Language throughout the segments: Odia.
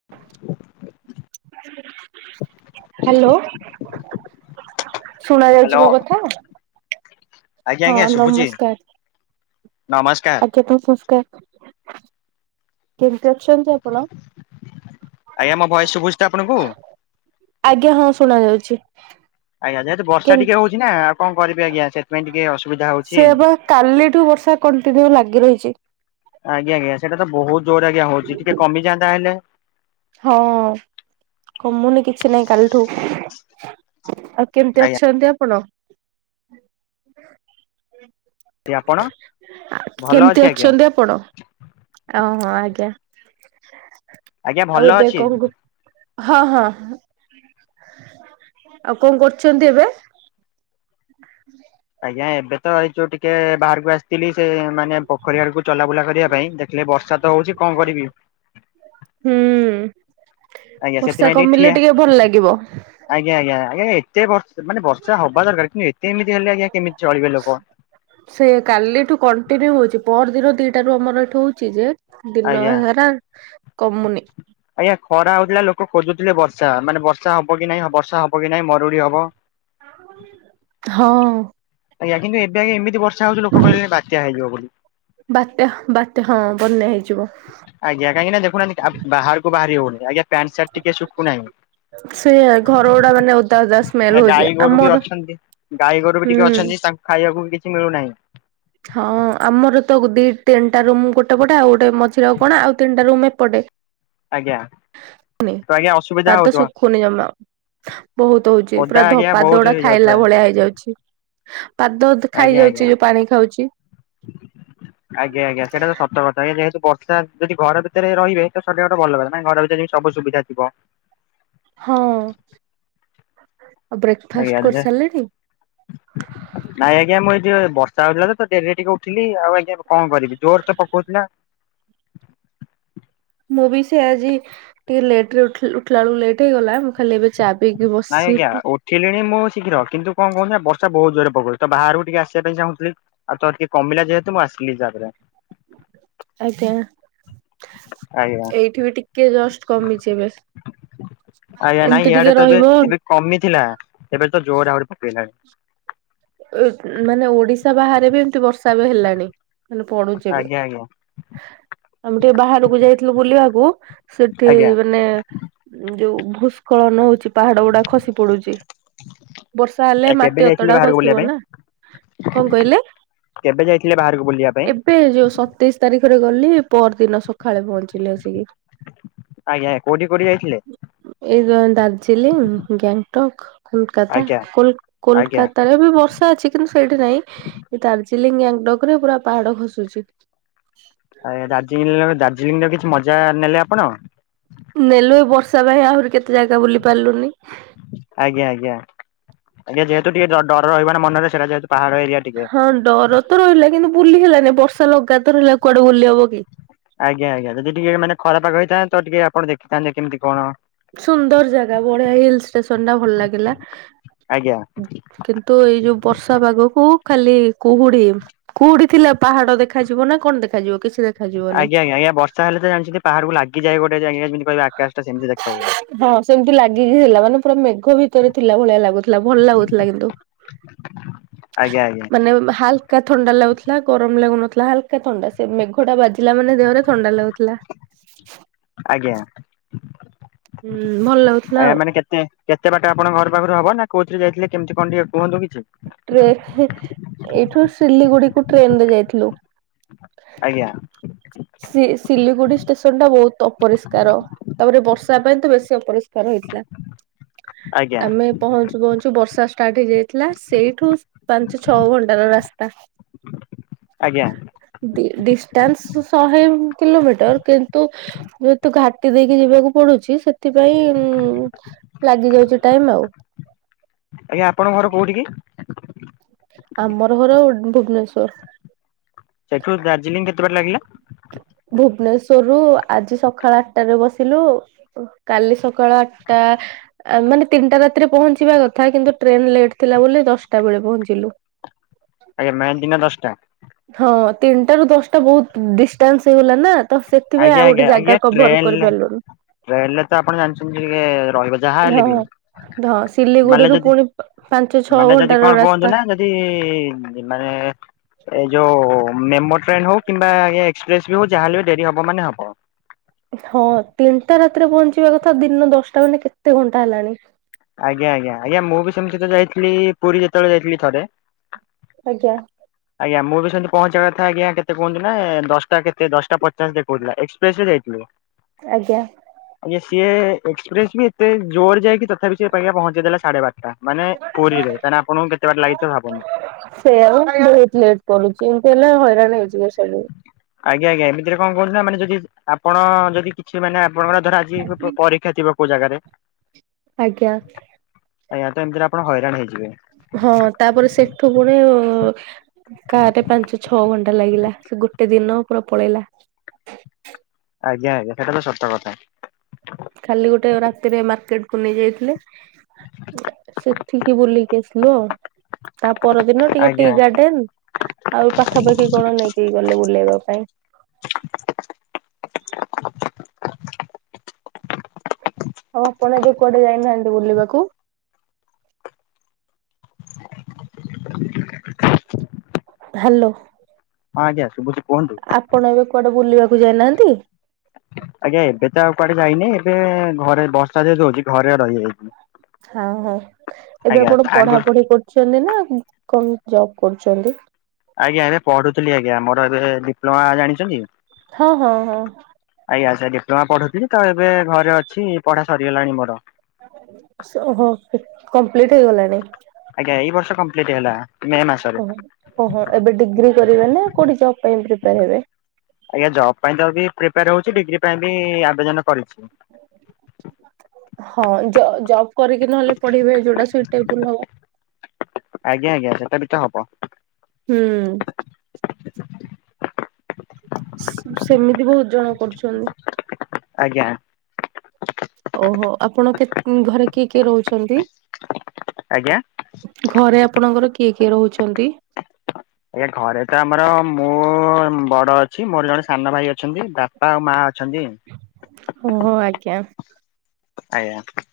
[inaudible] ହ୍ୟାଲୋ। ଶୁଣା ହ୍ୟାଲୋ ଯାଉଛି ମୋ କଥା। ଆଜ୍ଞା ହଁ ଆଜ୍ଞା ଶୁଭୁଛି। ନମସ୍କାର ନମସ୍କାର। କେତେ ସଂସ୍କାର? କେମିତି ଅଛନ୍ତି ଆପଣ? ଆଜ୍ଞା ମୋ ଭଏସ ଶୁଭୁଛି ତ ଆପଣଙ୍କୁ? ଆଜ୍ଞା, ହଁ ଶୁଣା ଯାଉଛି। ଆଜ୍ଞା। ଯେ ହେତୁ ବର୍ଷା କେମ ଟିକ ହଉଛି ନା ଆଉ କରିଵି ଆଜ୍ଞା ସେଥିପାଇଁ ଟିକେ ଅସୁବିଧା ହଉ ସେଇଆ ବା କାଲିଠୁ ବର୍ଷା କଣ୍ଟିନ୍ୟୁ ଲାଗି ରହିଛି। ଆଜ୍ଞା ଆଜ୍ଞା। ସେଟା ତ ବହୁତ ଜୋର ଆଜ୍ଞା ହଉଛି ଟିକେ କମିଯାନ୍ତା ହେଲେ। ହଁ, କମୁନି କିଛି ନାଇଁ କାଲିଠୁ। ଆଉ କେମିତି ଆଜ୍ଞା ଅଛନ୍ତି ଆପଣ? ଆପଣ? ଭଲ ଅଛି କେମିତି ଆଜ୍ଞା ଅଛନ୍ତି ଆପଣ? ଓହୋ ଆଜ୍ଞା। ଆଜ୍ଞା ଭଲ ଆଉ ଏବେ ଅଛି। କଣ ହଁ ହଁ। ହଁ ଆଉ କଣ କରୁଛନ୍ତି ଏବେ? [inaudible] ଆଜ୍ଞା ଏବେ ତ ଏଇ ଯୋଉ ଟିକେ ବାହାରକୁ ଆସିଥିଲି ସେ ମାନେ ପୋଖରୀ ଆଡକୁ ଚଲାବୁଲା କରିବା ପାଇଁ। ହେଲେ ବର୍ଷା ତ ହଉଛି କଣ କରିବି? ହୁଁ ଆଜ୍ଞା ବର୍ଷା ସେଥିପାଇଁ ଠିଆ କମିଲେ ଟିକେ ଭଲ ଲାଗିବ। ଆଜ୍ଞା ଆଜ୍ଞା ଆଜ୍ଞା ଏତେ ବର୍ଷ ମାନେ ବର୍ଷା ହବା ଦରକାର କିନ୍ତୁ ଏତେ ଏମିତି ହେଲେ ଆଜ୍ଞା କେମିତି ଚଳିବେ ଲୋକ? ସେ କାଲିଠୁ କଣ୍ଟିନ୍ୟୁ ହଉଛି ପର ଦିନ ଦିଇଟାରୁ ଆମର ଏଠୁ ହଉଛି ଯେ ଦିନ ଆଜ୍ଞା ହାର କମୁନି। ଆଜ୍ଞା ଖରା ହଉଥିଲା ଲୋକ ଖୋଜୁଥିଲେ ବର୍ଷା ମାନେ ବର୍ଷା ହବ କି ନାଇଁ ବର୍ଷା ହବ କି ନାଇଁ ମରୁଡି ହବ। ହଁ। ଆଜ୍ଞା କିନ୍ତ ଏବେ ଆ ଏମତି ବର୍ଷା ହଉଛି ଲୋକ କହେ ବାତ୍ୟା ହେଇଯିବ ବୋଲି। ବାତ୍ୟା ବାତ୍ୟା ହଁ ବନ୍ୟା ହେଇଯିବ। ଆଜ୍ଞା କାହିଁକି ନା ଦେଖୁନାହାନ୍ତି ବାହାରକୁ ବାହାରି ହଉନି ଆଜ୍ଞା। ପ୍ୟଣ୍ଟ ଶାର୍ଟ ଟଟିିକ ଶୁଖୁ ସେ ଘର ନାହିଁ। ଗୁଡା ମାନେ ଓଦା ଓଦା ସ୍କେଲ ଗାଈ ଗୋରୁ ବି ଅଛନ୍ତି ଗାଈ ଗୋରୁ ବି ହୁଁ ଟିକେ ଅଛନ୍ତି ତାଙ୍କୁ ଖାଇବାକୁ କିଛି ମିଳୁନାହିଁ। ହଁ ଆମର ତ ଦି ତିନିଟା ରୁମ୍ ଗୋଟେ ପଟେ ଆଉ ଗୋଟେ ମଝିରେ ଆଉ କଣ ଆଉ ତିନିଟା ରୁମ୍ ଏପଟେ। ଆଜ୍ଞା। ଶୁଖୁନି ତ ଆଜ୍ଞା ଅସୁବିଧା ପାଦ ହଉଥିବ ଶୁଖୁନି ଯମା। ବହୁତ ହଉଛି ଓଦା ପୁରା ଧ ଆଜ୍ଞା ପାଦ ବହୁତ ଗୁଡା ହେଇଯାଉଥିବା। ଖାଇଲା ଭଳିଆ ହେଇଯାଉଛି। ପାଦ ଆଜ୍ଞା ଆଜ୍ଞା ଖାଇଯାଉଛି ଯୋଉ ପାଣି ଖାଉଛି। ଆଜ୍ଞା ଆଜ୍ଞା ସେଇଟା ତ ସତ କଥା ହେଇ ଯେହେତୁ ବର୍ଷା ଯଦି ଘର ଭିତରେ ରହିବେ ତ ସେଟା ଗୋଟେ ଭଲ ହେ ନାଇଁ ଘର ଭିତରେ ବି ସବୁ ସୁବିଧା ଥିବ। ହଁ ଆଉ ବ୍ରେକ୍ଫାଷ୍ଟ ଆଜ୍ଞା କରିସାରିଲେଣି? ନାଇଁ ଆଜ୍ଞା ମୁଁ ଏ ଟିକି ବର୍ଷା ହଉଥିଲା ତ ଡେରିରେ ଟିକେ ଉଠିଲି ଆଉ ଆଜ୍ଞା କଣ କରିବି ଜୋର ତ ପକଉଛି ନା ମୁଁ ବି ସେୟଆଜି ଟିକେ ଲେଟରେ ଉଠିଲା ବେଳକୁ ଟିକେ ଲେଟ୍ ହେଇଗଲା ମୁଁ ଖାଲି ଏବେ ଚା ପିଇକି ବ ନାଇଁ ଆଜ୍ଞା ଓ ଥିଲିଣି ମୁଁ ଶୀଘ୍ର କିନ୍ତୁ କଣ କହୁନ ନା ବର୍ଷା ବହୁତ ଜୋରରେ ପକଡ଼ଛି ତ ବାହାରୁକୁ ଟିକେ ଆସିବା ପାଇଁ ଚାହୁଁଥିଲି। ଆଉ ତ ଟିକେ କମିଲା ଯେହେତୁ ମୁଁ ଆସିଲି ତାପରେ। ଆଜ୍ଞା ଆଜ୍ଞା ଏଇଠି ବି ଟିକେ ଜଷ୍ଟ କମିଛି ଏବେ। ଆଜ୍ଞା ନାଇଁ ଏମିତି ଇଆଡେ ଟିକେ ତ ଏବେ ରହିବ। ଏବେ କମିଥିଲା ଏବେ ତ ଜୋରେ ଆହୁରି ପକେଇଲାଣି। ଉଁ ମାନେ ଓଡିଶା ବାହାରେ ବି ଏମତି ବର୍ଷା ଏବେ ହେଲାଣି। ମାନେ ପଡୁଛି ଏବେ ଆଜ୍ଞା ଆଜ୍ଞା ଆମେ ଟିକେ ବାହାରୁକୁ ଯାଇଥିଲୁ ବୁଲିବାକୁ ସେଠି ଆଜ୍ଞା ମାନେ ଯୋଉ ଭୁସ୍ ଉଖଳନ ହଉଛି ପାହାଡ ଗୁଡା ଖସି ପଡୁଛି ବର୍ଷା ହେଲେ ଆ କେବେ ମାଟି ଯାଇଥିଲେ ଅତଟା ବାହାରକୁ କେବେ ଯାଇଥିଲେ ବାହାରକୁ ବୁଲିବା ପାଇଁ? ଏବେ ଯୋଉ ସତେଇଶ ତାରିଖରେ ଗଲି ପର ଦିନ ସକାଳେ ପହଞ୍ଚିଲି ଆସିକି। ଆଜ୍ଞା କୋଉଠି କୋଉଠି ଯାଇଥିଲେ? ଏଇ ଦାର୍ଜିଲିଂ ଗ୍ୟାଙ୍ଗଟକ କୋଲକାତା ଆଜ୍ଞା ଆଜ୍ଞା। କୋଲକାତା। ବି ବର୍ଷା ଅଛି କିନ୍ତୁ ସେଇଠି ନହିଁ ଦାର୍ଜିଲିଂ ୟାଙ୍ଗଡକ ରେ ପୁରା ପାହାଡ ଖସୁଛି। ଆଜ୍ଞା ଦାର୍ଜିଲିଂ ଦାର୍ଜିଲି ରେ କିଛି ମଜା ନେଲେ ଆପଣ? ନେଲୁ ଏ ବର୍ଷା ପାଇଁ ଆହୁରି କେତେ ଜାଗା ବୁଲି ପାରିଲୁନି। ଆଜ୍ଞା ଆଜ୍ଞା। ଟିକେ ଯେହେତୁ ଟିକେ ଡର ରହିବ ମନରେ ସେଟା ଯେହେତୁ ପାହାଡ଼ ଏରିଆ ଟିକେ। ହଁ ଡର ତ ରହିଲା କିନ୍ତୁ ବୁଲି ହେଲାନି ବର୍ଷା ଲଗାତର ହେଲା କୁଆଡେ ବୁଲି ହବ କି। ଆଜ୍ଞା ଆଜ୍ଞା। ଯଦି ଟିକେ ମାନେ ଖରା ପାଗ ହେଇଥାନ୍ତା, ତ ଟିକେ ଆପଣ ଦେଖିଥାନ୍ତେ କେମିତି କଣ। ସୁନ୍ଦର ଜାଗା ବଢିଆ ହିଲ୍ ଷ୍ଟେସନ ଟା ଭଲ ଲାଗିଲା। ଆଜ୍ଞା କିନ୍ତୁ ଏଇ ଯୋଉ ବର୍ଷା ପାଗକୁ ଖାଲି କୁହୁଡି। କୁହୁଡ଼ି ଥିଲା ପାହାଡ ଦେଖାଯିବ ନା କଣ ଦେଖାଯିବ କିଛି ଦେଖ ଆଜ୍ଞା ଆଜ୍ଞା। ଆଜ୍ଞା ବର୍ଷା ହେଲେ ତ ଜାଣିଛନ୍ତି ପାହାଡ଼ କୁ ଲାଗିଯାଏ ଗୋଟେ ଯେମିତି କହିବେ ଆକାଶ ସେମିତି ଦେଖ ହଁ ସେମିତି ଲାଗିକି ଥିଲା। ମାନେ ପୁରା ମେଘ ଭିତରେ ଥିଲା ଭଳିଆ ଲାଗୁଥିଲା ଭଲ ଲାଗୁଥିଲା କିନ୍ତୁ। [inaudible] ଆଜ୍ଞା ଆଜ୍ଞା ମାନେ। [unintelligible] ହାଲ୍କା ଥଣ୍ଡା ଲାଗୁଥିଲା ଗରମ ଲାଗୁନଥିଲା। ହାଲକା ଥଣ୍ଡା, ମେଘ ଟା ବାଜିଲା ମାନେ ଦେହରେ ଥଣ୍ଡା ଲାଗୁଥିଲା। ଆଜ୍ଞା। ହୁଁ ଭଲ ଲାଗୁଥିଲା ଆଜ୍ଞା ଆଉ। ମାନେ କେତେ ବାଟ ଆପଣଙ୍କ ଘର ପାଖରୁ ହବ ନା କୋଉଥିରେ ଯାଇଥିଲେ କେମିତି କଣ ଟିକଏ କୁହନ୍ତୁ କିଛି। ଟ୍ରେ ହେ ଏଇଠୁ ସିଲିଗୁଡିକୁୁ ଟ୍ରେନ ରେ ଯାଇଥିଲୁ। ଆଜ୍ଞା। ସି ଶିଲିଗୁଡି ଷ୍ଟେସନ ଟା ବହୁତ ଅପରିଷ୍କାର। ତାପରେ ବର୍ଷା ପାଇଁ ତ ବେଶୀ ଅପରି [unintelligible] ହେଇଥିଲା। ଆଜ୍ଞା ଆମେ ପହଞ୍ଚୁ ପହଞ୍ଚୁ ବର୍ଷା ଷ୍ଟାର୍ଟ ହେଇଯାଇଥିଲା। ସେଇଠୁ ପାଞ୍ଚ ଛ ଘଣ୍ଟାର ରାସ୍ତା। ଆଜ୍ଞା। ଡ଼ି ଡିଷ୍ଟାନ୍ସ ଶହେ କିଲୋମିଟର। କିନ୍ତୁ ଯେହେତୁ ଘାଟି ଦେଇକି ଯିବାକୁ ପଡୁଚି, ସେଥିପାଇଁ ଲାଗିଯାଉଛି ଟାଇମ ଆଉ। ଆଜ୍ଞା ଆପଣଙ୍କ ଘର କୋଉଠି କି? ଆମର ଘର ଭୁବନେଶ୍ଵର। ସେଠୁ ଦାର୍ଜିଲିଂ କେତେ ବାଟ ଲାଗିଲା? ଭୁବନେଶ୍ଵରରୁୁ ଆଜି ସକାଳ ଆଠଟାରେ ବସିଲୁ କାଲି ସକାଳ ଆଠଟା ମାନେ ତିନିଟା ରାତିରେ ପହଞ୍ଚିବା କଥା କିନ୍ତୁ ଟ୍ରେନ ଲେଟ୍ ଥିଲା ବୋଲି ଦଶଟା ବେଳେ ପହଞ୍ଚିଲୁ। ଆଜ୍ଞା ମାନେ ଦିନ ଦଶଟା। ହଁ ତିନିଟା ରୁ ଦଶଟା ବହୁତ ଡିଷ୍ଟାନ୍ସ ହେଇଗଲା ନା। ତ ସେଥିପାଇଁ ଆଉ ଗୋଟେ ଜାଗା କଭର କରିପାରିଲୁନି। ଟ୍ରେନ ରେ ତ ଆପଣ ଜାଣିଛନ୍ତି ଟିକେ ରହିବ ଯାହା ହେଲେ ହଁ ବି। ହଁ ମାନେ ସିଲିଗୁଡିରୁୁ ଯଦି ପୁଣି ପ ପାଞ୍ଚ ଛଅ ମାନେ ଯଦି ଘଣ୍ଟା କଣ ର ରା କୁହନ୍ତୁ ନା ଯଦି ମାନେ ଏଇ ଯୋଉ ମେମୋ ଟ୍ରେନ ହଉ କିମ୍ବା ଏକ୍ସପ୍ରେସ ବି ହଉ ଯାହାହେଲେ ବି ଡେରି ହବ ମାନେ ହବ। ହଁ ତିନିଟା ରାତିରେ ପହଞ୍ଚିବା କଥା ଦିନ ଦଶଟା ମାନେ କେତେ ଘଣ୍ଟା ହେଲାଣି। ଆଜ୍ଞା ଆଜ୍ଞା। ଆଜ୍ଞା ମୁଁ ବି ସେମତି ତ ଯାଇଥିଲି ପୁରୀ ଯେତେବେଳେ ଯାଇଥିଲି ଥରେ। ଆଜ୍ଞା। ଆଜ୍ଞା ମୁଁ ବି ସେମିତି ପହଞ୍ଚିବା କଥା ଆଜ୍ଞା କେତେ କୁହନ୍ତୁ ନା ଦଶଟା କେତେ ଦଶଟା ପଚାଶ ଦେଖଉଥିଲା। ଏକ୍ସପ୍ରେସ ରେ ଯାଇଥିଲୁ। [inaudible] ଆଜ୍ଞା। ଆଜ୍ଞା ସିଏ ଏକ୍ସପ୍ରେସ ବି ଏତେ ଜୋର ଯାଇକି ତଥାପି ସିଏ ଆଜ୍ଞା ପହଞ୍ଚି ଦେଲା ସାଢେ ବାରଟା ମାନେ ପୁରୀରେ। ତାହାଲେ ଆପଣଙ୍କୁ କେତେ ବାଟ ଲାଗିଥିବ ଭାବନ୍ତୁ। ସେଇଆ ଆଉ ବହୁତ ଲେଟ କରୁଚି। ଏମିତି ହେଲେ ହଇରାଣ ହେଇଯିବେ ସବୁ। ଆଜ୍ଞା ଆଜ୍ଞା। ଏମିତିରେ କଣ କହୁଚୁ ନା ମାନେ ଯଦି ଆପଣ ଯଦି କିଛି ମାନେ ଆପଣଙ୍କର ଧର ଆଜି ପ ପରୀକ୍ଷା ଥିବ କୋଉ ଜାଗାରେ ଆଜ୍ଞା। ଆଜ୍ଞା। ତ ଏମତିରେ ଆପଣ ହଇରାଣ ହେଇଯିବେ। ହଁ ତାପରେ ସେଠୁ ପୁଣି କାରରେ ପାଞ୍ଚ ଛଅ ଘଣ୍ଟା ଲାଗିଲା ସେ ଗୋଟେ ଦିନ ପୁରା ପଳେଇଲା। ଆଜ୍ଞା ଆଜ୍ଞା ସେଟା ତ ସତ କଥା। ଖାଲି ଗୋଟେ ରାତିରେ ମାର୍କେଟ କୁ ନେଇ ଯାଇଥିଲେ। ସେଠିକି ବୁଲିକି ଆସିଲୁ ଆଉ ତା ପରଦିନ ଟିକେ ଟି ଆଜ୍ଞା ଗାର୍ଡେନ ଆଉ ପାଖାପାଖି କଣ ନେଇକି ଗଲେ ବୁଲେଇବା ପାଇଁ। ଆଉ ଆପଣ ଏବେ କୁଆଡ଼େ ଯାଇନାହାନ୍ତି ବୁଲିବାକୁ? [inaudible] ହ୍ୟାଲୋ। ହଁ ଆଜ୍ଞା ଶୁଭୁଚି କୁହନ୍ତୁ। ଆପଣ ଏବେ କୁଆଡ଼େ ବୁଲିବାକୁ ଯାଇନାହାନ୍ତି। ଆଜ୍ଞା ଏବେ ତ ଆଉ କୁଆଡ଼େ ଯାଇନି ଏବେ ଘରେ ବର୍ଷା ଯେହେତୁ ହଉଚି ଘରେ ରହି ଯାଇଛି। ହଁ ହଁ ଏବେ ଆପଣ ଆଗ ପଢ଼ାପୁଢ଼ି କରୁଛନ୍ତି ନା କଣ ଜବ୍ କରୁଚନ୍ତି? ଆଜ୍ଞା ଏବେ ପଢୁଥିଲି ଆଜ୍ଞା ମୋର ଏବେ ଡିପ୍ଲୋମା ଜାଣିଚନ୍ତି? ହଁ ହଁ ହଁ। ଆଜ୍ଞା ସେ ଡିପ୍ଲୋମା ପଢୁଥିଲି ତ ଏବେ ଘରେ ଅଛି ପଢ଼ା ସରିଗଲାଣି ମୋର। ସୋ ହୋ କମ୍ପ୍ଲିଟ୍ ହେଇଗଲାଣି। ଆଜ୍ଞା ଏଇ ବର୍ଷ କମ୍ପ୍ଲିଟ ହେଲା। ମେ ମାସରେ। ଓ ଓହୋ ଏବେ ଡିଗ୍ରୀ କରିବେ ନା କୋଉଠି ଜବ୍ ପାଇଁ ପ୍ରିପେୟାର ହେବେ। ଆଜ୍ଞା ଜବ୍ ପାଇଁ ତ ବି ପ୍ରିପେୟାର ହଉଚି ଡିଗ୍ରୀ ପାଇଁ ବି ଆବେଦନ କରିଛି। ହଁ ଜ ଜବ୍ କରିକି ନହେଲେ ପଢ଼ିବେ ଯୋଉଟା ସୁଇ ଟେବୁଲ ହବ। ଆଜ୍ଞା ଆଜ୍ଞା ସେଟା ବି ତ ହବ। ହୁଁ। ସେମିତି ବହୁତ ଜଣ କରୁଛନ୍ତି। ଆଜ୍ଞା। ଓହୋ ଆପଣ କେ ଘରେ କିଏ କିଏ ରହୁଛନ୍ତି? ଆଜ୍ଞା ଘରେ ଆପଣଙ୍କର କିଏ କିଏ ରହୁଛନ୍ତି? ଆଜ୍ଞା ଘରେ ତ ଆମର ମୁଁ ବଡ଼ ଅଛି ମୋର ଜଣେ ସାନ ଭାଇ ଅଛନ୍ତି ବାପା ଆଉ ମା ଅଛନ୍ତି। ଓହୋ ଆଜ୍ଞା। ଆଜ୍ଞା।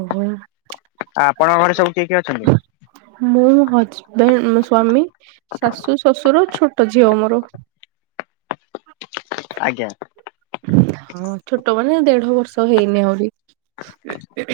ଓହୋ। ଆଉ ଆପଣଙ୍କ ଘରେ ସବୁ କିଏ କିଏ ଅଛନ୍ତି? ମୁଁ ହଜବେଣ୍ଡ ମୋ ସ୍ଵାମୀ ଶାଶୁ ଶ୍ୱଶୁର ଛୋଟ ଝିଅ ମୋର। ଆଜ୍ଞା। ହଁ ଛୋଟ ମାନେ ଦେଢ଼ ବର୍ଷ ହେଇନି ଆହୁରି।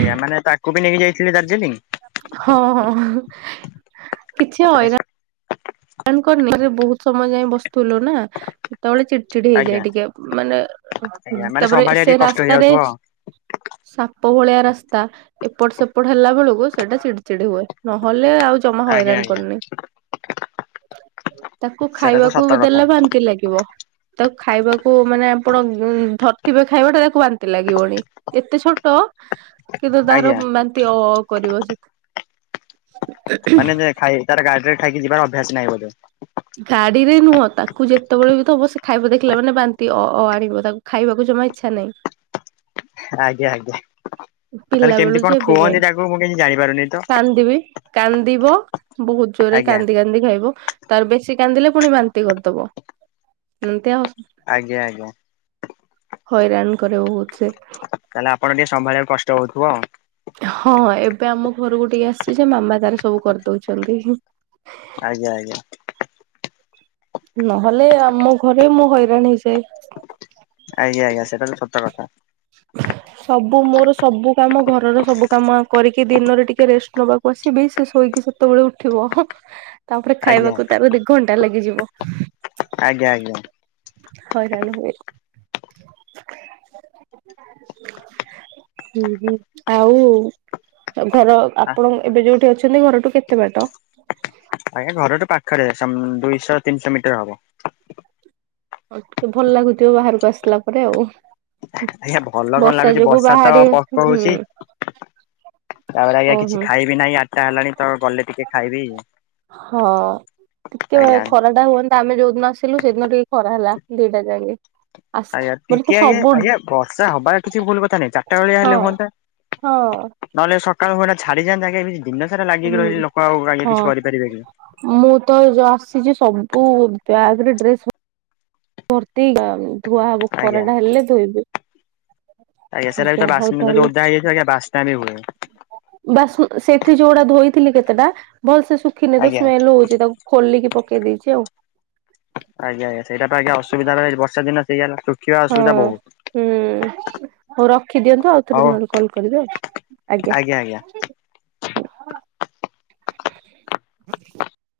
ଆଜ୍ଞା ମାନେ ତାକୁ ବି ନେଇକି ଯାଇଥିଲି ଦାର୍ଜିଲିଂ। ହଁ ହଁ କିଛି ହଇରା ଣ କରିନି ଘରେ ବହୁତ ସମୟ ଯାଏ ବସୁଠୁଲୁ ନା। ସେତେବେଳେ ଚିଡ଼ି ଚିଡ଼ି ଆଜ୍ଞା ହେଇଯାଏ ଟିକେ ମାନେ ଆଜ୍ଞା ମାନେ ତାପରେ ସମ୍ଭାଳିବା ସେ ଟିକେ କଷ୍ଟ ରାସ୍ତାରେ ହେଇଯାଉଥିବ [inaudible] ସାପ ଭଳିଆ ରାସ୍ତା ଏପଟ ସେପଟ ହେଲା ବେଳକୁ ସେଟା ଚିଡ଼ି ଚିଡ଼ି ହୁଏ ନହେଲେ ଆଉ ଜମା ଆଜ୍ଞା ହଇରାଣ ଆଜ୍ଞା କରୁନି। ତାକୁ ସେଇଟା ତ ଖାଇବାକୁ ସତ କଥା ଦେଲେ ବାନ୍ତି ଲାଗିବ। ତାକୁ ଖାଇବାକୁ ମାନେ ଆପଣ ଧରିଥିବେ ଖାଇବାଟା ତାକୁ ବାନ୍ତି ଲାଗିବଣି। ଏତେ ଛୋଟ କିନ୍ତୁ ତାର ଆଜ୍ଞା ବାନ୍ତି ଅ, ଅ, କରିବ ସେ। [inaudible] ମାନେ ଖାଇ ତାର ଗାଡ଼ିରେ ଖାଇକି ଯିବାର ଅଭ୍ୟାସ ନାହିଁ ବୋଧେ। ଗାଡ଼ିରେ ନୁହଁ ତାକୁ ଯେତେବେଳେ ବି ତ ହବ ସେ ଖାଇବ ଦେଖିଲା ମାନେ ବାନ୍ତି ଅ, ଅ, ଆଣିବ ତାକୁ ଖାଇବାକୁ ଜମା ଇଚ୍ଛା ନାହିଁ। ଆଜ୍ଞା ଆଜ୍ଞା ପିଲା ତାହେଲେ ବେଳୁ କେମିତି ଯେ କଣ ଏବେ ଯାଏ। ଖୁଅନ୍ତି ତାକୁ ମୁଁ କିଛି ଜାଣିପାରୁନି ତ? କାନ୍ଦିବି କାନ୍ଦିବ ବହୁତ ଜୋରେ ଆଜ୍ଞା କାନ୍ଦି କାନ୍ଦି ଖାଇବ ତାର ବେଶୀ କାନ୍ଦିଲେ ପୁଣି ବାନ୍ତି କରିଦବ ଏମିତି ଆଉ। ଆଜ୍ଞା ଆଜ୍ଞା। ହଇରାଣ କରେ ବହୁତ ସେ। ତାହେଲେ ଆପଣ ଟିକେ ସମ୍ଭାଳିବାକୁ କଷ୍ଟ ହଉଥିବ ଆଉ। ହଁ ଏବେ ଆମ ଘରକୁ ଟିକେ ଆସିଛି ଯେ ମାମା ତାର ସବୁ କରିଦଉଛନ୍ତି। ଆଜ୍ଞା ଆଜ୍ଞା। ନହେଲେ ଆମ ଘରେ ମୁଁ ହଇରାଣ ହେଇଯାଏ। ଆଜ୍ଞା ଆଜ୍ଞା ସେଟା ତ ସତ କଥା। ସବୁ ମୋର ସବୁ କାମ ଘରର ସବୁ କାମ କରିକି ଦିନରେ ଟିକେ ରେଷ୍ଟ ନବାକୁ। ପଶିବି ସେ ଶୋଇକି ସେତେବେଳେ ଉଠିବ। [inaudible] ତାପରେ ଆଜ୍ଞା ଖାଇବାକୁ ତାର ଦି ଘଣ୍ଟା ଲାଗିଯିବ। ଆଜ୍ଞା ଆଜ୍ଞା। ହଇରାଣ ହୁଏ। [inaudible] ହୁଁ ହୁଁ ଆଉ ଆ ଘର ଆପଣ ଏବେ ଯୋଉଠି ଅଛନ୍ତି ଘରଠୁ କେତେ ବାଟ? ଆଜ୍ଞା ଘର ତୁ ପାଖରେ ଦୁଇଶହ ତିନିଶହ ମିଟର ହବ। ହଉ ଟିକେ ଭଲ ଲାଗୁଥିବ ବାହାରକୁ ଆସିଲା ପରେ ଆଉ ଆଜ୍ଞା ଭଲ କଣ ଲାଗୁଛି ଯୋଗୁ ବର୍ଷା ତ ବାହାରି ହୁଁ ପକଉଛି। ତାପରେ ଆଜ୍ଞା କିଛି ଓହୋ ଖାଇବି ନାହିଁ ଆଠଟା ହେଲାଣି ତ ଗଲେ ଟିକେ ଖାଇବି। ହଁ ଟିକେ ଆଜ୍ଞା। ଖରା ଟା ହୁଅ ତ ଆମେ ଯୋଉଦିନ ଆସିଲୁ ସେଦିନ ଟିକେ ଖରା ହେଲା ଦିଟା ଯାଇକେ। ଆଜ୍ଞା ଟିକେ ଆଜ୍ଞା ଆଜ୍ଞା ବର୍ଷା ହବାର କିଛି ଭୁଲ କଥା ନାଇଁ ଚାରିଟା ବେଳିଆ ହଁ ହେଲେ ହୁଅନ୍ତା। ହଁ ନହେଲେ ସକାଳୁଟା ଛାଡିନ୍ତ ଆଜ୍ଞା କି ଦିନ ସାରା ଲାଗିକି ହୁଁ ରହିଲେ ଲୋକ ଆଉ ଆଗ ହଁ କିଛି କରିପାରିବେ ନି। ମୁଁ ତ ଯୋଉ ଆସିଛି ସବୁ ବ୍ୟାଗ ରେ ଡ୍ରେସ ଭର୍ତ୍ତି ଧୁଆ ହବ ଖରା ଆଜ୍ଞା ଟା ହେଲେ ଧୋଇବୁ। ଆଜ୍ଞା ସାର ତ ବା ଯଦି ତାହେଲେ ଓଦା ହେଇଯାଇଥିବ ବାସ୍ନା ବି ହୁଏ। ବାସ୍ ସେଠି ଯୋଉଟା ଧୋଇଥିଲି କେତେଟା ଭଲ ସେ ଶୁଖିନି ତ ଆଜ୍ଞା ସ୍ମେଲ ହଉଛି ତାକୁ ଖୋଲିକି ପକେଇ ଦେଇଛି ଆଉ। ଆଜ୍ଞା ଆଜ୍ଞା ସେଇଟା ଆଜ୍ଞା ଅସୁବଧା ବର୍ଷା ଦିନ ସେଇଟା ହଁ ହୁଁ ହଉ ରଖିଦିଅନ୍ତୁ ଆଉଥରେ ହଉ ନହରେ କଲ କରିବି ଆଉ। ଆଜ୍ଞା ଆଜ୍ଞା। ଆଜ୍ଞା। [unintelligible]